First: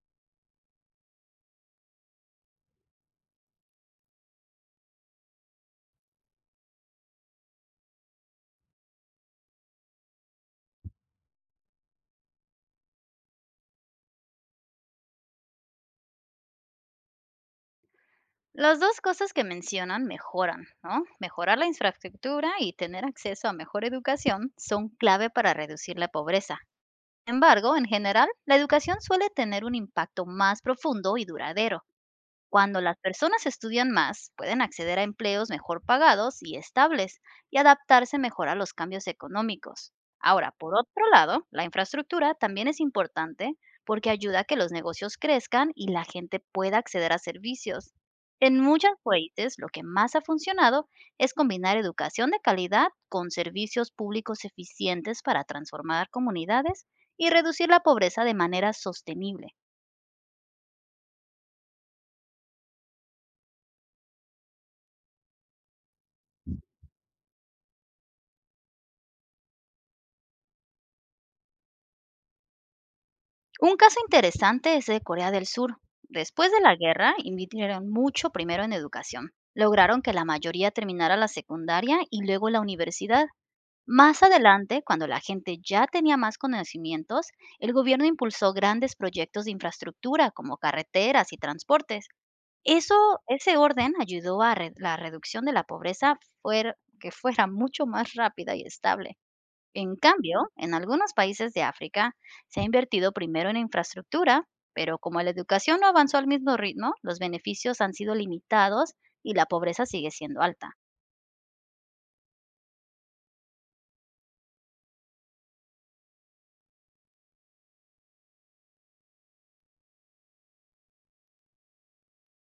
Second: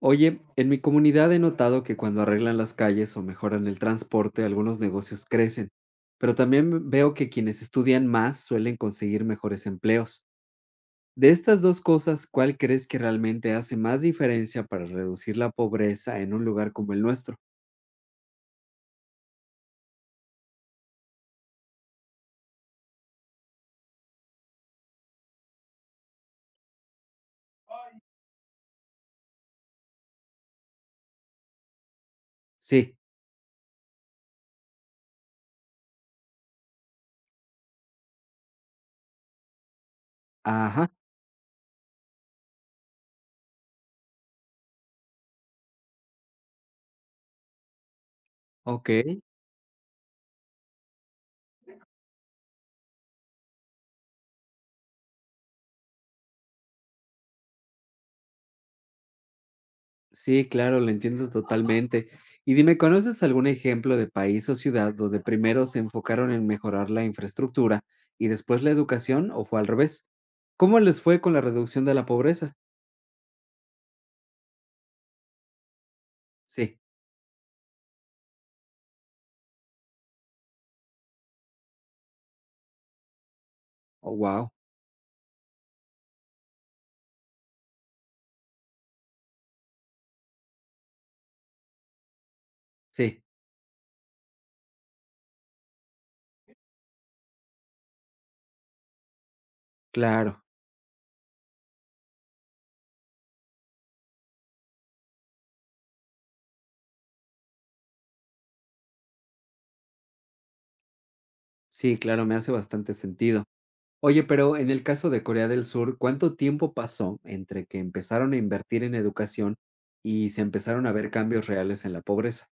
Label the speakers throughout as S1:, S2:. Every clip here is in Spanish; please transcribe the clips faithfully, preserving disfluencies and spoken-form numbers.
S1: Oye, en mi comunidad he notado que cuando arreglan las calles o mejoran el transporte, algunos negocios crecen, pero también veo que quienes estudian más suelen conseguir mejores empleos. De estas dos cosas, ¿cuál crees que realmente hace más diferencia para reducir la pobreza en un lugar como el nuestro?
S2: Las dos cosas que mencionan mejoran, ¿no? Mejorar la infraestructura y tener acceso a mejor educación son clave para reducir la pobreza. Sin embargo, en general, la educación suele tener un impacto más profundo y duradero. Cuando las
S1: Sí,
S2: personas estudian más, pueden acceder a empleos mejor pagados y estables y adaptarse mejor a los cambios económicos. Ahora, por
S1: ajá,
S2: otro lado, la infraestructura también es importante porque ayuda a que los negocios crezcan y la gente pueda acceder a servicios. En muchos
S1: ok.
S2: países, lo que más ha funcionado es combinar educación de calidad con servicios públicos eficientes para transformar comunidades y reducir la pobreza de manera sostenible.
S1: Sí, claro, lo entiendo totalmente. Y dime, ¿conoces algún ejemplo de país o ciudad donde primero se enfocaron en mejorar la infraestructura y después la educación o fue al revés? ¿Cómo les fue con la reducción de la pobreza?
S2: Un caso interesante es de Corea del Sur. Después de la
S1: Sí.
S2: guerra, invirtieron mucho primero en educación. Lograron que la mayoría terminara la secundaria y luego la universidad.
S1: Oh,
S2: Más
S1: wow.
S2: adelante, cuando la gente ya tenía más conocimientos, el gobierno impulsó grandes proyectos de infraestructura como carreteras y transportes. Eso,
S1: Sí,
S2: ese orden ayudó a re- la reducción de la pobreza fuer- que fuera mucho más rápida y estable. En
S1: claro.
S2: cambio, en algunos países de África se ha invertido primero en infraestructura, pero como la educación no avanzó al mismo ritmo, los beneficios han sido limitados y la pobreza sigue siendo alta.
S1: Sí, claro, me hace bastante sentido. Oye, pero en el caso de Corea del Sur, ¿cuánto tiempo pasó entre que empezaron a invertir en educación y se empezaron a ver cambios reales en la pobreza?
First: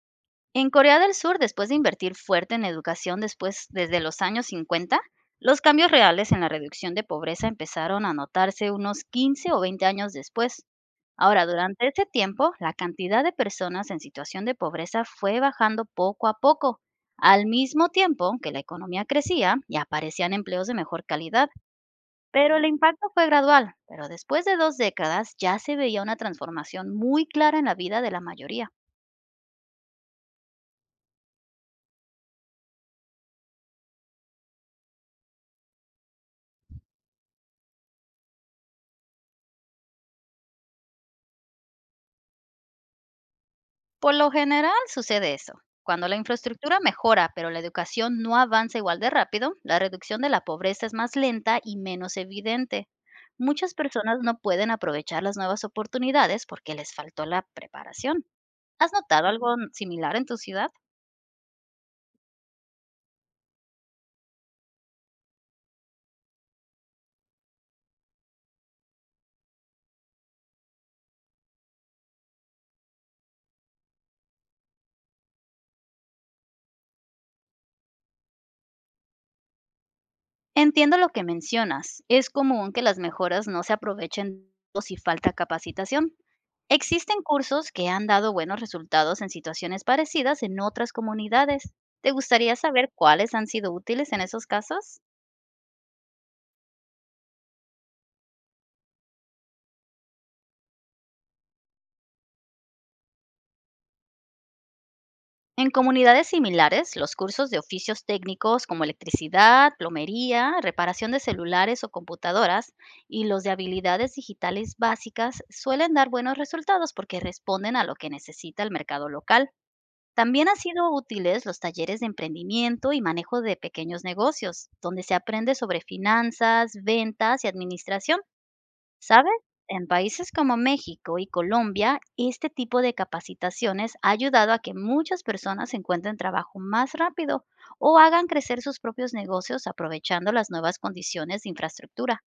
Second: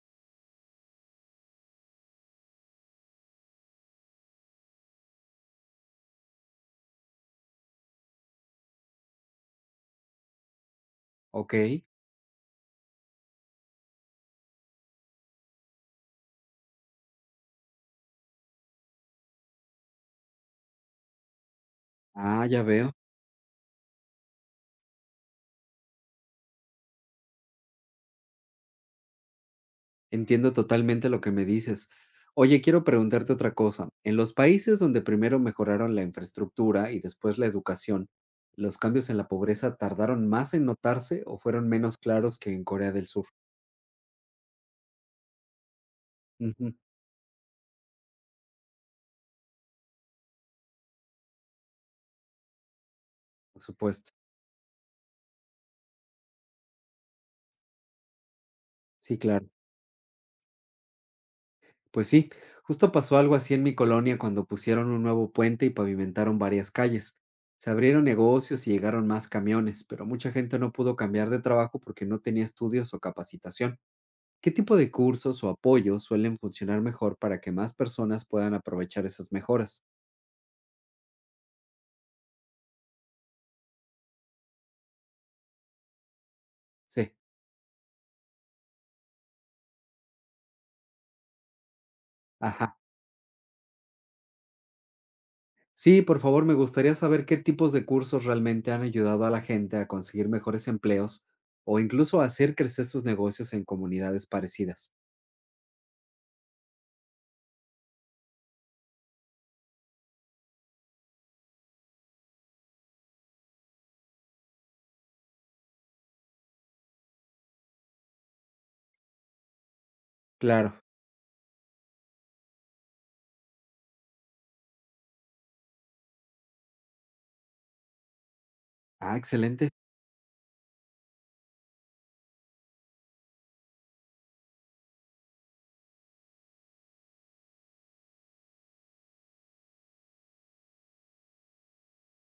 S2: En Corea del Sur, después de invertir fuerte en educación después, desde los años cincuenta, los cambios reales en la reducción de pobreza empezaron a notarse unos quince o veinte años después. Ahora,
S1: Ok.
S2: durante ese tiempo, la cantidad de personas en situación de pobreza fue bajando poco a poco, al mismo tiempo que la economía crecía y aparecían empleos de mejor calidad.
S1: Ah,
S2: Pero
S1: ya
S2: el
S1: veo.
S2: impacto fue gradual, pero después de dos décadas ya se veía una transformación muy clara en la vida de la mayoría.
S1: Entiendo totalmente lo que me dices. Oye, quiero preguntarte otra cosa. En los países donde primero mejoraron la infraestructura y después la educación, ¿los cambios en la pobreza tardaron más en notarse o fueron menos claros que en Corea del Sur?
S2: Por lo general sucede eso. Cuando la
S1: Ujú,
S2: infraestructura mejora, pero la educación no avanza igual de rápido, la reducción de la pobreza es más lenta y menos evidente.
S1: por
S2: Muchas
S1: supuesto.
S2: personas no pueden aprovechar las nuevas oportunidades porque les faltó la preparación. ¿Has
S1: Sí,
S2: notado algo
S1: claro.
S2: similar en tu ciudad?
S1: Pues sí, justo pasó algo así en mi colonia cuando pusieron un nuevo puente y pavimentaron varias calles. Se abrieron negocios y llegaron más camiones, pero mucha gente no pudo cambiar de trabajo porque no tenía estudios o capacitación. ¿Qué tipo de cursos o apoyos suelen funcionar mejor para que más personas puedan aprovechar esas mejoras?
S2: Entiendo lo que mencionas. Es común que las mejoras no se aprovechen o si falta capacitación.
S1: Sí,
S2: Existen cursos que han dado buenos resultados en situaciones parecidas en otras comunidades. ¿Te gustaría
S1: ajá.
S2: saber cuáles han sido útiles en esos casos?
S1: Sí, por favor, me gustaría saber qué tipos de cursos realmente han ayudado a la gente a conseguir mejores empleos o incluso a hacer crecer sus negocios en comunidades parecidas.
S2: En comunidades similares, los cursos de oficios técnicos como electricidad, plomería, reparación de celulares o computadoras y los de habilidades digitales básicas suelen dar buenos resultados porque responden a lo que necesita el mercado local. También han
S1: Claro.
S2: sido útiles los talleres de emprendimiento y manejo de pequeños negocios, donde se aprende sobre finanzas, ventas y administración.
S1: Ah,
S2: ¿Sabes?
S1: excelente.
S2: En países como México y Colombia, este tipo de capacitaciones ha ayudado a que muchas personas encuentren trabajo más rápido o hagan crecer sus propios negocios aprovechando las nuevas condiciones de infraestructura.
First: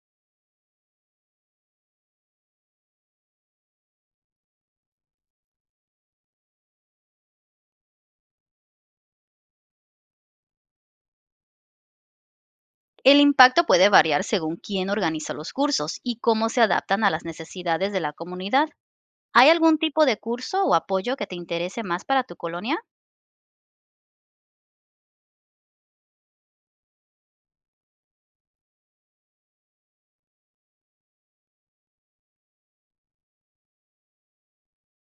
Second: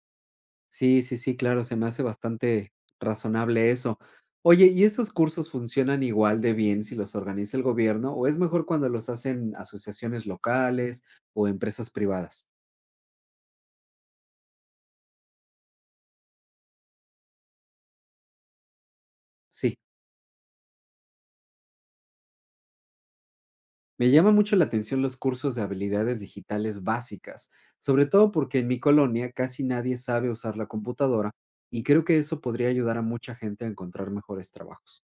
S1: Sí, sí, sí, claro, se me hace bastante razonable eso. Oye, ¿y esos cursos funcionan igual de bien si los organiza el gobierno o es mejor cuando los hacen asociaciones locales o empresas privadas?
S2: El impacto puede variar según quién organiza los cursos y cómo se adaptan a las necesidades de la comunidad. ¿Hay algún
S1: Sí,
S2: tipo de curso o apoyo que te interese más para tu colonia?
S1: me llama mucho la atención los cursos de habilidades digitales básicas, sobre todo porque en mi colonia casi nadie sabe usar la computadora y creo que eso podría ayudar a mucha gente a encontrar mejores trabajos.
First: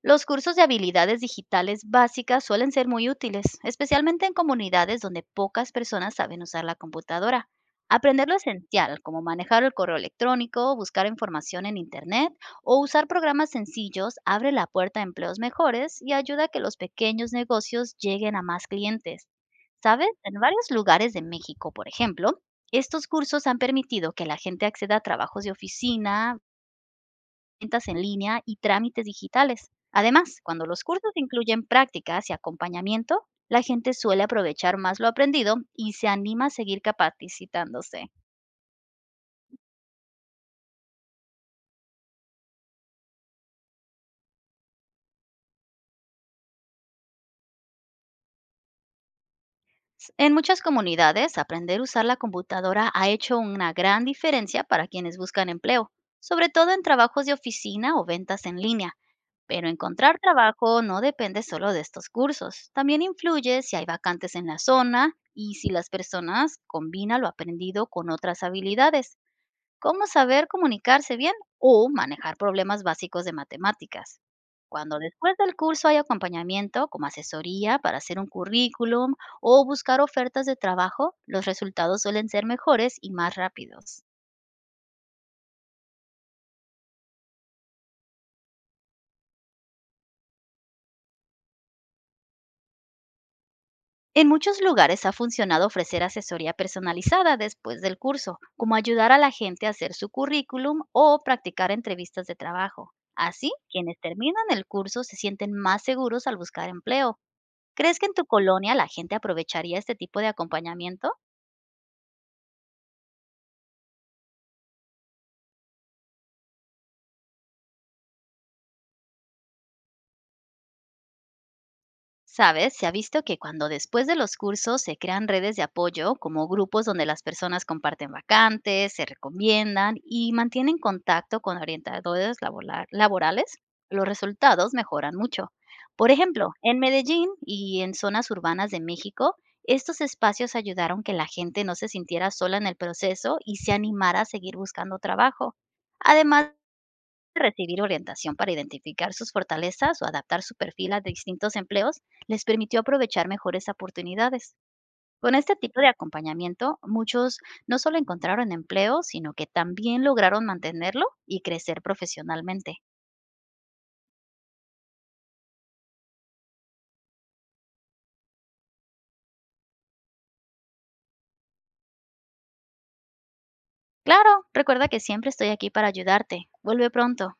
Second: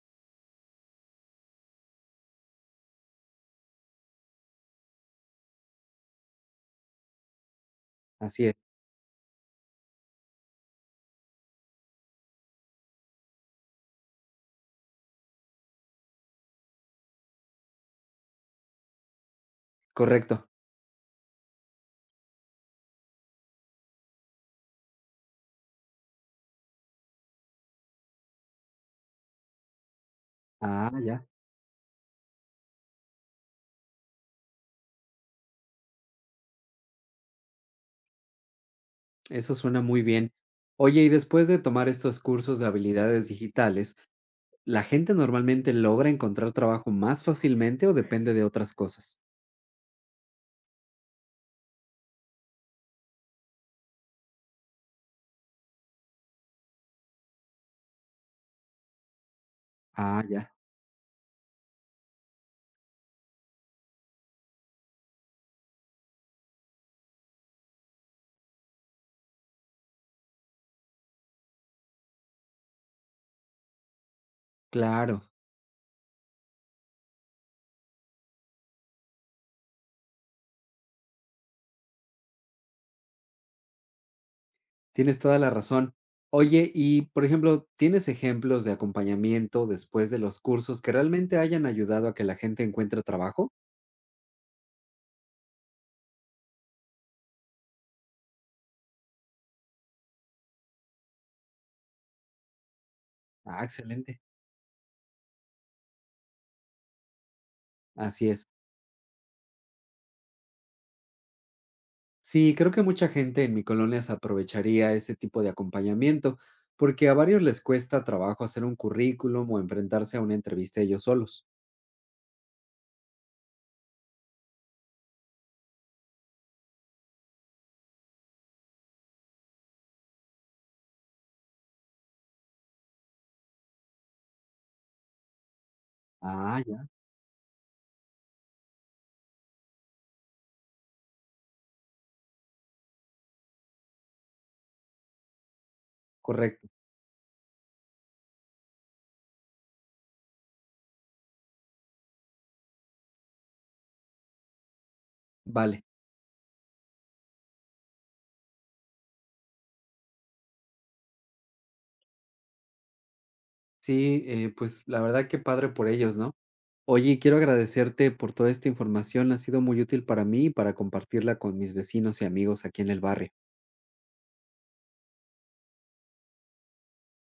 S2: Los cursos de habilidades digitales básicas suelen ser muy útiles, especialmente en comunidades donde pocas personas saben usar la computadora. Aprender lo
S1: Así es,
S2: esencial, como manejar el correo electrónico, buscar información en Internet o usar programas sencillos, abre la puerta a empleos mejores y ayuda a que los pequeños negocios lleguen a más clientes. ¿Sabes? En
S1: correcto.
S2: varios lugares de México, por ejemplo, estos cursos han permitido que la gente acceda a trabajos de oficina, ventas en línea y trámites digitales. Además, cuando los
S1: Ah,
S2: cursos
S1: ya,
S2: incluyen prácticas y acompañamiento, la gente suele aprovechar más lo aprendido y se anima a seguir capacitándose.
S1: eso suena muy bien. Oye, y después de tomar estos cursos de habilidades digitales, ¿la gente normalmente logra encontrar trabajo más fácilmente o depende de otras cosas?
S2: S- En muchas comunidades, aprender a usar la computadora ha hecho una gran diferencia para quienes buscan empleo, sobre todo en trabajos de oficina o ventas en línea. Pero encontrar
S1: Ah, ya,
S2: trabajo no depende solo de estos cursos. También influye si hay vacantes en la zona y si las personas combinan lo aprendido con otras habilidades, cómo saber comunicarse bien o manejar problemas básicos de matemáticas. Cuando
S1: claro.
S2: después del curso hay acompañamiento como asesoría para hacer un currículum o buscar ofertas de trabajo, los resultados suelen ser mejores y más rápidos.
S1: Tienes toda la razón. Oye, y por ejemplo, ¿tienes ejemplos de acompañamiento después de los cursos que realmente hayan ayudado a que la gente encuentre trabajo?
S2: En muchos lugares ha funcionado ofrecer asesoría personalizada después del curso, como ayudar a la gente a hacer su currículum o practicar entrevistas de trabajo. Así,
S1: Ah,
S2: quienes
S1: excelente.
S2: terminan el curso se sienten más seguros al buscar empleo. ¿Crees que en tu
S1: Así es.
S2: colonia la gente aprovecharía este tipo de acompañamiento?
S1: Sí, creo que mucha gente en mi colonia se aprovecharía ese tipo de acompañamiento, porque a varios les cuesta trabajo hacer un currículum o enfrentarse a una entrevista ellos solos.
S2: Sabes, se ha visto que cuando después de los cursos se crean redes de apoyo, como grupos donde las personas comparten vacantes, se recomiendan y mantienen contacto con orientadores laboral- laborales, los resultados mejoran mucho. Por ejemplo,
S1: Ah,
S2: en
S1: ya.
S2: Medellín y en zonas urbanas de México, estos espacios ayudaron que la gente no se sintiera sola en el proceso y se animara a seguir buscando trabajo. Además,
S1: Correcto.
S2: recibir orientación para identificar sus fortalezas o adaptar su perfil a distintos empleos les permitió aprovechar mejores oportunidades. Con este tipo
S1: Vale.
S2: de acompañamiento, muchos no solo encontraron empleo, sino que también lograron mantenerlo y crecer profesionalmente.
S1: Sí, eh, pues la verdad que padre por ellos, ¿no? Oye, quiero agradecerte por toda esta información, ha sido muy útil para mí y para compartirla con mis vecinos y amigos aquí en el barrio.
S2: Claro, recuerda que siempre estoy aquí para ayudarte. Vuelve pronto.